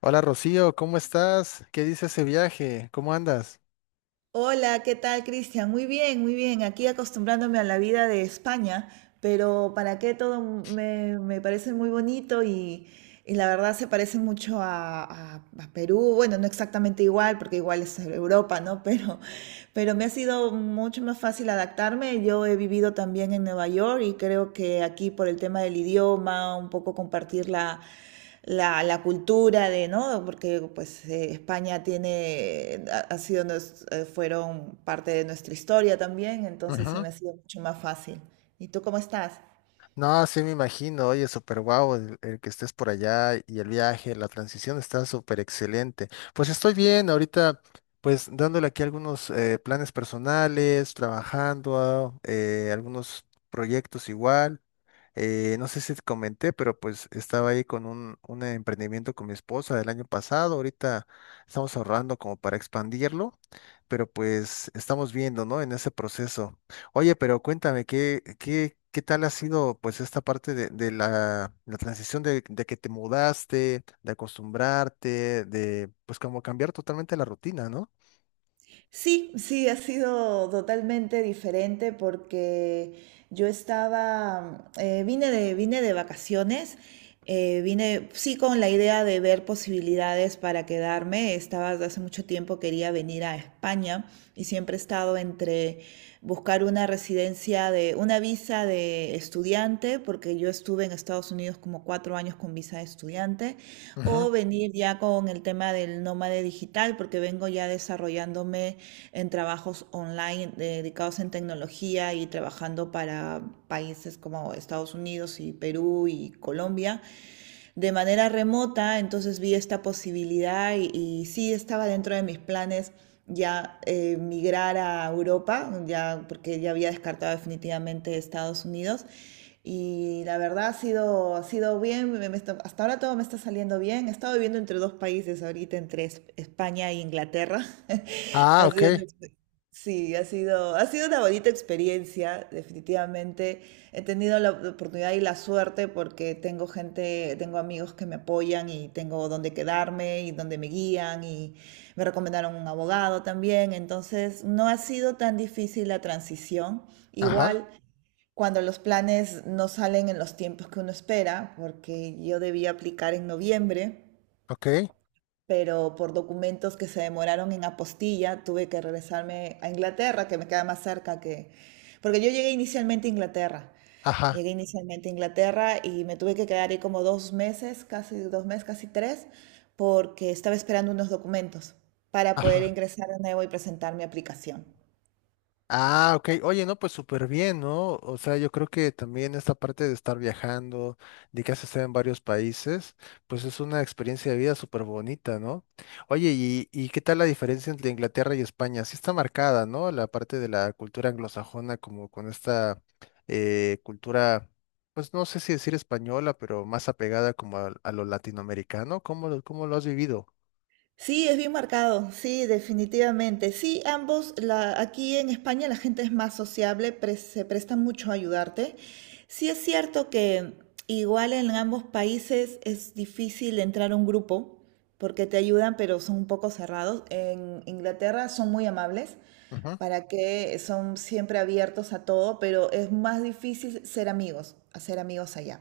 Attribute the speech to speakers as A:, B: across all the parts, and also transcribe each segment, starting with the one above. A: Hola Rocío, ¿cómo estás? ¿Qué dice ese viaje? ¿Cómo andas?
B: Hola, ¿qué tal, Cristian? Muy bien, muy bien. Aquí acostumbrándome a la vida de España, pero para qué todo me parece muy bonito y la verdad se parece mucho a Perú. Bueno, no exactamente igual, porque igual es Europa, ¿no? Pero me ha sido mucho más fácil adaptarme. Yo he vivido también en Nueva York y creo que aquí por el tema del idioma, un poco compartir la cultura de, ¿no? Porque pues España tiene, ha sido, fueron parte de nuestra historia también, entonces se
A: Ujú.
B: me ha sido mucho más fácil. ¿Y tú cómo estás?
A: No, sí me imagino, oye, súper guau el que estés por allá y el viaje, la transición está súper excelente. Pues estoy bien, ahorita pues dándole aquí algunos planes personales, trabajando, algunos proyectos igual. No sé si te comenté, pero pues estaba ahí con un emprendimiento con mi esposa del año pasado. Ahorita estamos ahorrando como para expandirlo, pero pues estamos viendo, ¿no? En ese proceso. Oye, pero cuéntame, ¿qué tal ha sido pues esta parte de la transición de que te mudaste, de acostumbrarte, de pues como cambiar totalmente la rutina, ¿no?
B: Sí, sí, ha sido totalmente diferente porque vine de vacaciones, vine sí con la idea de ver posibilidades para quedarme. Estaba desde hace mucho tiempo, quería venir a España y siempre he estado entre buscar una residencia de, una visa de estudiante, porque yo estuve en Estados Unidos como 4 años con visa de estudiante,
A: Ujú.
B: o venir ya con el tema del nómade digital, porque vengo ya desarrollándome en trabajos online dedicados en tecnología y trabajando para países como Estados Unidos y Perú y Colombia de manera remota, entonces vi esta posibilidad y sí estaba dentro de mis planes ya migrar a Europa, ya, porque ya había descartado definitivamente Estados Unidos. Y la verdad ha sido bien, hasta ahora todo me está saliendo bien. He estado viviendo entre dos países ahorita, entre España e Inglaterra.
A: Ah,
B: Ha
A: ok.
B: sido una expe- Sí, ha sido una bonita experiencia, definitivamente. He tenido la oportunidad y la suerte porque tengo gente, tengo amigos que me apoyan y tengo donde quedarme y donde me guían y me recomendaron un abogado también. Entonces, no ha sido tan difícil la transición.
A: Ajá,
B: Igual, cuando los planes no salen en los tiempos que uno espera, porque yo debía aplicar en noviembre,
A: ok.
B: pero por documentos que se demoraron en apostilla, tuve que regresarme a Inglaterra, que me queda más cerca que. Porque yo llegué inicialmente a Inglaterra.
A: Ajá,
B: Llegué inicialmente a Inglaterra y me tuve que quedar ahí como 2 meses, casi dos meses, casi tres, porque estaba esperando unos documentos para poder
A: ajá.
B: ingresar de nuevo y presentar mi aplicación.
A: Ah, ok. Oye, no, pues súper bien, ¿no? O sea, yo creo que también esta parte de estar viajando, de que has estado en varios países, pues es una experiencia de vida súper bonita, ¿no? Oye, ¿y qué tal la diferencia entre Inglaterra y España? Sí está marcada, ¿no? La parte de la cultura anglosajona, como con esta cultura, pues no sé si decir española, pero más apegada como a lo latinoamericano. ¿Cómo, cómo lo has vivido?
B: Sí, es bien marcado, sí, definitivamente. Sí, ambos, aquí en España la gente es más sociable, se presta mucho a ayudarte. Sí es cierto que igual en ambos países es difícil entrar a un grupo porque te ayudan, pero son un poco cerrados. En Inglaterra son muy amables,
A: Ujú,
B: para que son siempre abiertos a todo, pero es más difícil ser amigos, hacer amigos allá.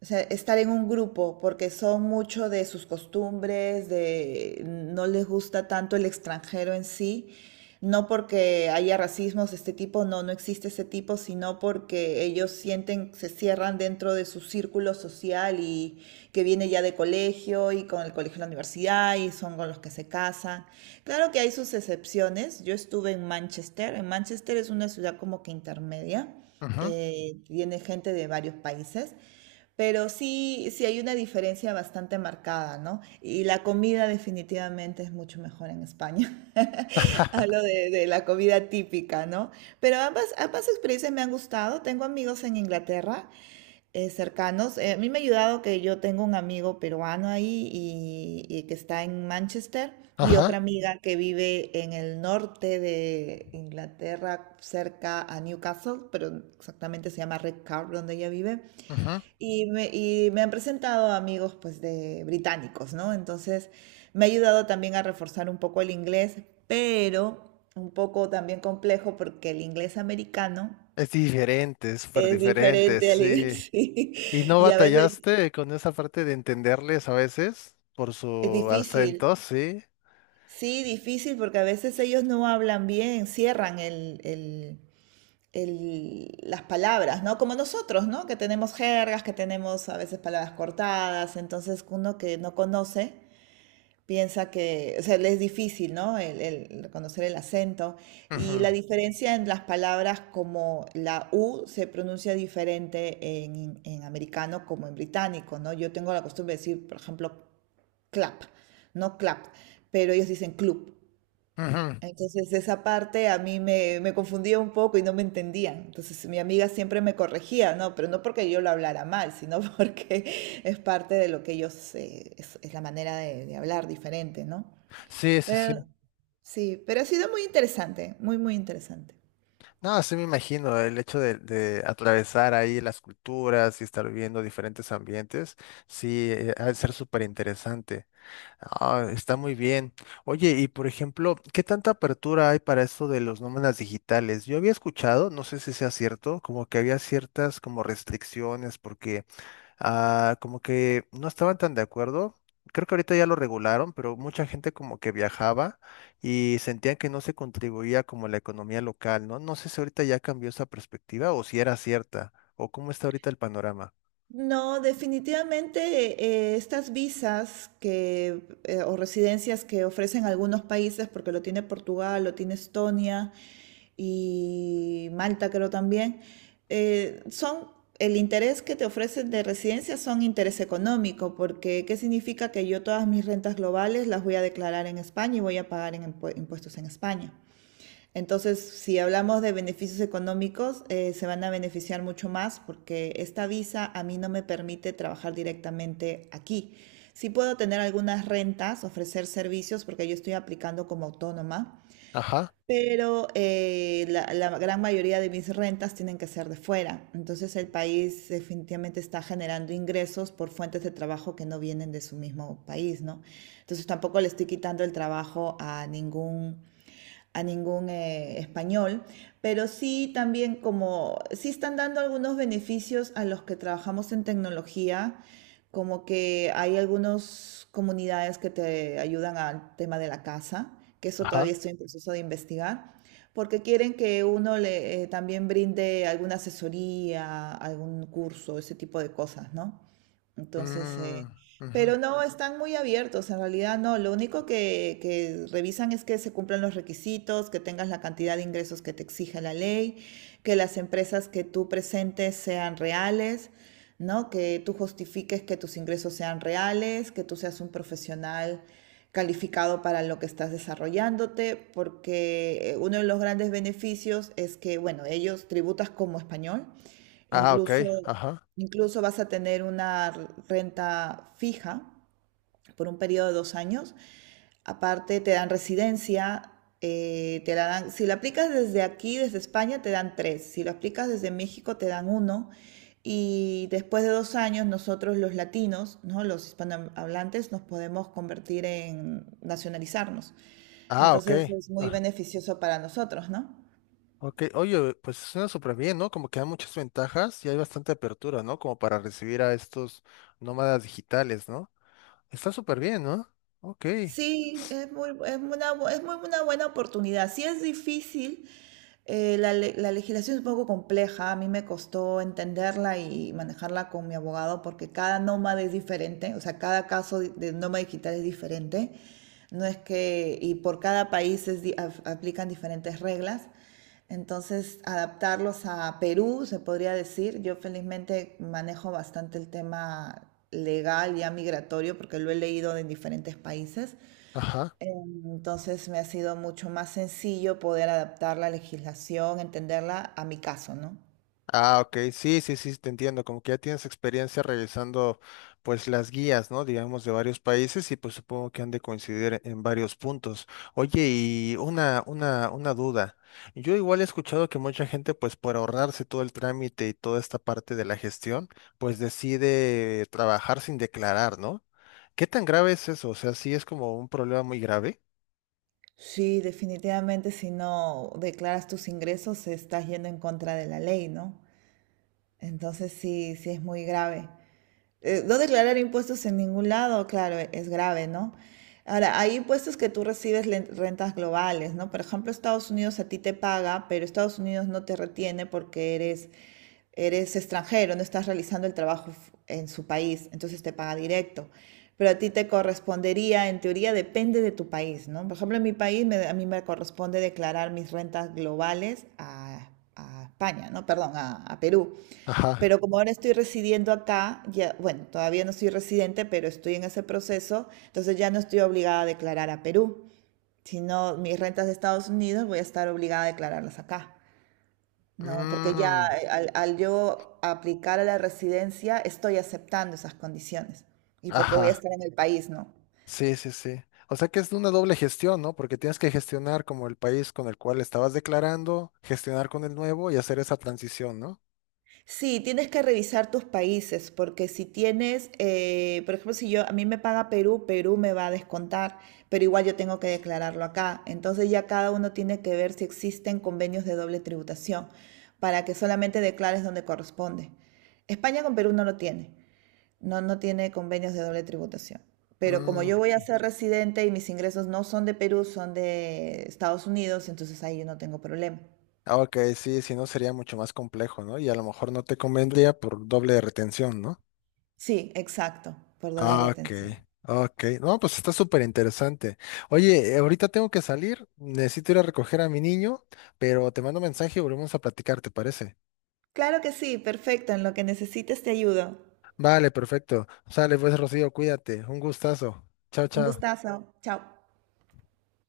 B: O sea, estar en un grupo, porque son mucho de sus costumbres, de no les gusta tanto el extranjero en sí, no porque haya racismos de este tipo, no, no existe ese tipo, sino porque ellos sienten, se cierran dentro de su círculo social y que viene ya de colegio y con el colegio de la universidad y son con los que se casan. Claro que hay sus excepciones. Yo estuve en Manchester. En Manchester es una ciudad como que intermedia.
A: ujú,
B: Tiene gente de varios países. Pero sí, sí hay una diferencia bastante marcada, ¿no? Y la comida definitivamente es mucho mejor en España. Hablo de la comida típica, ¿no? Pero ambas experiencias me han gustado. Tengo amigos en Inglaterra cercanos. A mí me ha ayudado que yo tengo un amigo peruano ahí y que está en Manchester y
A: Ajá,
B: otra amiga que vive en el norte de Inglaterra, cerca a Newcastle, pero exactamente se llama Redcar, donde ella vive.
A: ujú.
B: Y me han presentado amigos pues de británicos, ¿no? Entonces me ha ayudado también a reforzar un poco el inglés, pero un poco también complejo porque el inglés americano
A: Es diferente, es súper
B: es
A: diferente,
B: diferente al
A: sí.
B: inglés, sí,
A: ¿Y no
B: y a veces
A: batallaste con esa parte de entenderles a veces por
B: es
A: su
B: difícil.
A: acento? Sí.
B: Sí, difícil porque a veces ellos no hablan bien, cierran las palabras, ¿no? Como nosotros, ¿no? Que tenemos jergas, que tenemos a veces palabras cortadas, entonces uno que no conoce piensa que, o sea, le es difícil, ¿no? El reconocer el acento. Y
A: Ujú,
B: la diferencia en las palabras como la U se pronuncia diferente en americano como en británico, ¿no? Yo tengo la costumbre de decir, por ejemplo, clap, no clap, pero ellos dicen club.
A: ujú.
B: Entonces esa parte a mí me confundía un poco y no me entendían. Entonces mi amiga siempre me corregía, ¿no? Pero no porque yo lo hablara mal, sino porque es parte de lo que ellos, es la manera de hablar diferente, ¿no?
A: Sí, sí, sí.
B: Pero- sí, pero ha sido muy interesante, muy, muy interesante.
A: No, sí me imagino el hecho de atravesar ahí las culturas y estar viviendo diferentes ambientes, sí, ha de ser súper interesante. Ah, está muy bien. Oye, y por ejemplo, ¿qué tanta apertura hay para esto de los nómadas digitales? Yo había escuchado, no sé si sea cierto, como que había ciertas como restricciones porque Ah, como que no estaban tan de acuerdo. Creo que ahorita ya lo regularon, pero mucha gente como que viajaba y sentían que no se contribuía como a la economía local, ¿no? No sé si ahorita ya cambió esa perspectiva o si era cierta o cómo está ahorita el panorama.
B: No, definitivamente estas visas o residencias que ofrecen algunos países, porque lo tiene Portugal, lo tiene Estonia y Malta creo también, son el interés que te ofrecen de residencia son interés económico, porque ¿qué significa que yo todas mis rentas globales las voy a declarar en España y voy a pagar en impuestos en España? Entonces, si hablamos de beneficios económicos, se van a beneficiar mucho más porque esta visa a mí no me permite trabajar directamente aquí. Sí puedo tener algunas rentas, ofrecer servicios porque yo estoy aplicando como autónoma,
A: Ajá,
B: pero la gran mayoría de mis rentas tienen que ser de fuera. Entonces, el país definitivamente está generando ingresos por fuentes de trabajo que no vienen de su mismo país, ¿no? Entonces, tampoco le estoy quitando el trabajo a ningún español, pero sí también como, sí están dando algunos beneficios a los que trabajamos en tecnología, como que hay algunas comunidades que te ayudan al tema de la casa, que eso
A: ajá.
B: todavía estoy en proceso de investigar, porque quieren que uno le también brinde alguna asesoría, algún curso, ese tipo de cosas, ¿no? Entonces,
A: Mm, ujú.
B: pero no, están muy abiertos, en realidad no. Lo único que revisan es que se cumplan los requisitos, que tengas la cantidad de ingresos que te exige la ley, que las empresas que tú presentes sean reales, ¿no? Que tú justifiques que tus ingresos sean reales, que tú seas un profesional calificado para lo que estás desarrollándote, porque uno de los grandes beneficios es que, bueno, ellos tributas como español.
A: Ah, ok,
B: Incluso,
A: ajá.
B: incluso, vas a tener una renta fija por un periodo de 2 años. Aparte, te dan residencia, te la dan, si la aplicas desde aquí, desde España, te dan tres. Si lo aplicas desde México, te dan uno. Y después de 2 años, nosotros los latinos, ¿no? Los hispanohablantes, nos podemos convertir en nacionalizarnos.
A: Ah, ok.
B: Entonces es muy
A: Ah,
B: beneficioso para nosotros, ¿no?
A: ok. Oye, pues suena súper bien, ¿no? Como que hay muchas ventajas y hay bastante apertura, ¿no? Como para recibir a estos nómadas digitales, ¿no? Está súper bien, ¿no? Ok.
B: Sí, es muy, es muy una buena oportunidad. Sí es difícil, la legislación es un poco compleja, a mí me costó entenderla y manejarla con mi abogado porque cada nómada es diferente, o sea, cada caso de nómada digital es diferente, no es que, y por cada país aplican diferentes reglas, entonces adaptarlos a Perú, se podría decir, yo felizmente manejo bastante el tema legal ya migratorio porque lo he leído en diferentes países.
A: Ajá.
B: Entonces me ha sido mucho más sencillo poder adaptar la legislación, entenderla a mi caso, ¿no?
A: Ah, ok. Sí, sí, sí, te entiendo. Como que ya tienes experiencia revisando, pues, las guías, ¿no? Digamos, de varios países y pues supongo que han de coincidir en varios puntos. Oye, y una duda. Yo igual he escuchado que mucha gente, pues, por ahorrarse todo el trámite y toda esta parte de la gestión, pues decide trabajar sin declarar, ¿no? ¿Qué tan grave es eso? O sea, sí es como un problema muy grave.
B: Sí, definitivamente si no declaras tus ingresos estás yendo en contra de la ley, ¿no? Entonces sí, sí es muy grave. No declarar impuestos en ningún lado, claro, es grave, ¿no? Ahora, hay impuestos que tú recibes rentas globales, ¿no? Por ejemplo, Estados Unidos a ti te paga, pero Estados Unidos no te retiene porque eres extranjero, no estás realizando el trabajo en su país, entonces te paga directo. Pero a ti te correspondería, en teoría, depende de tu país, ¿no? Por ejemplo, en mi país a mí me corresponde declarar mis rentas globales a España, ¿no? Perdón, a Perú.
A: Ajá.
B: Pero como ahora estoy residiendo acá, ya, bueno, todavía no soy residente, pero estoy en ese proceso, entonces ya no estoy obligada a declarar a Perú, sino mis rentas de Estados Unidos voy a estar obligada a declararlas acá. No, porque ya
A: Mm,
B: al yo aplicar a la residencia estoy aceptando esas condiciones y porque voy a
A: ajá.
B: estar en el país, ¿no?
A: Sí, sí, sí. O sea que es una doble gestión, ¿no? Porque tienes que gestionar como el país con el cual estabas declarando, gestionar con el nuevo y hacer esa transición, ¿no?
B: Sí, tienes que revisar tus países, porque por ejemplo, si yo, a mí me paga Perú, Perú me va a descontar, pero igual yo tengo que declararlo acá. Entonces ya cada uno tiene que ver si existen convenios de doble tributación, para que solamente declares donde corresponde. España con Perú no lo tiene, no, no tiene convenios de doble tributación. Pero como
A: Mm,
B: yo voy a ser residente y mis ingresos no son de Perú, son de Estados Unidos, entonces ahí yo no tengo problema.
A: ah, ok, sí, si no sería mucho más complejo, ¿no? Y a lo mejor no te convendría por doble retención, ¿no?
B: Sí, exacto, por doble
A: Ah, ok,
B: retención.
A: ok. No, pues está súper interesante. Oye, ahorita tengo que salir, necesito ir a recoger a mi niño, pero te mando mensaje y volvemos a platicar, ¿te parece?
B: Claro que sí, perfecto. En lo que necesites te ayudo.
A: Vale, perfecto. Sale pues, Rocío, cuídate. Un gustazo. Chao,
B: Un
A: chao.
B: gustazo. Chao.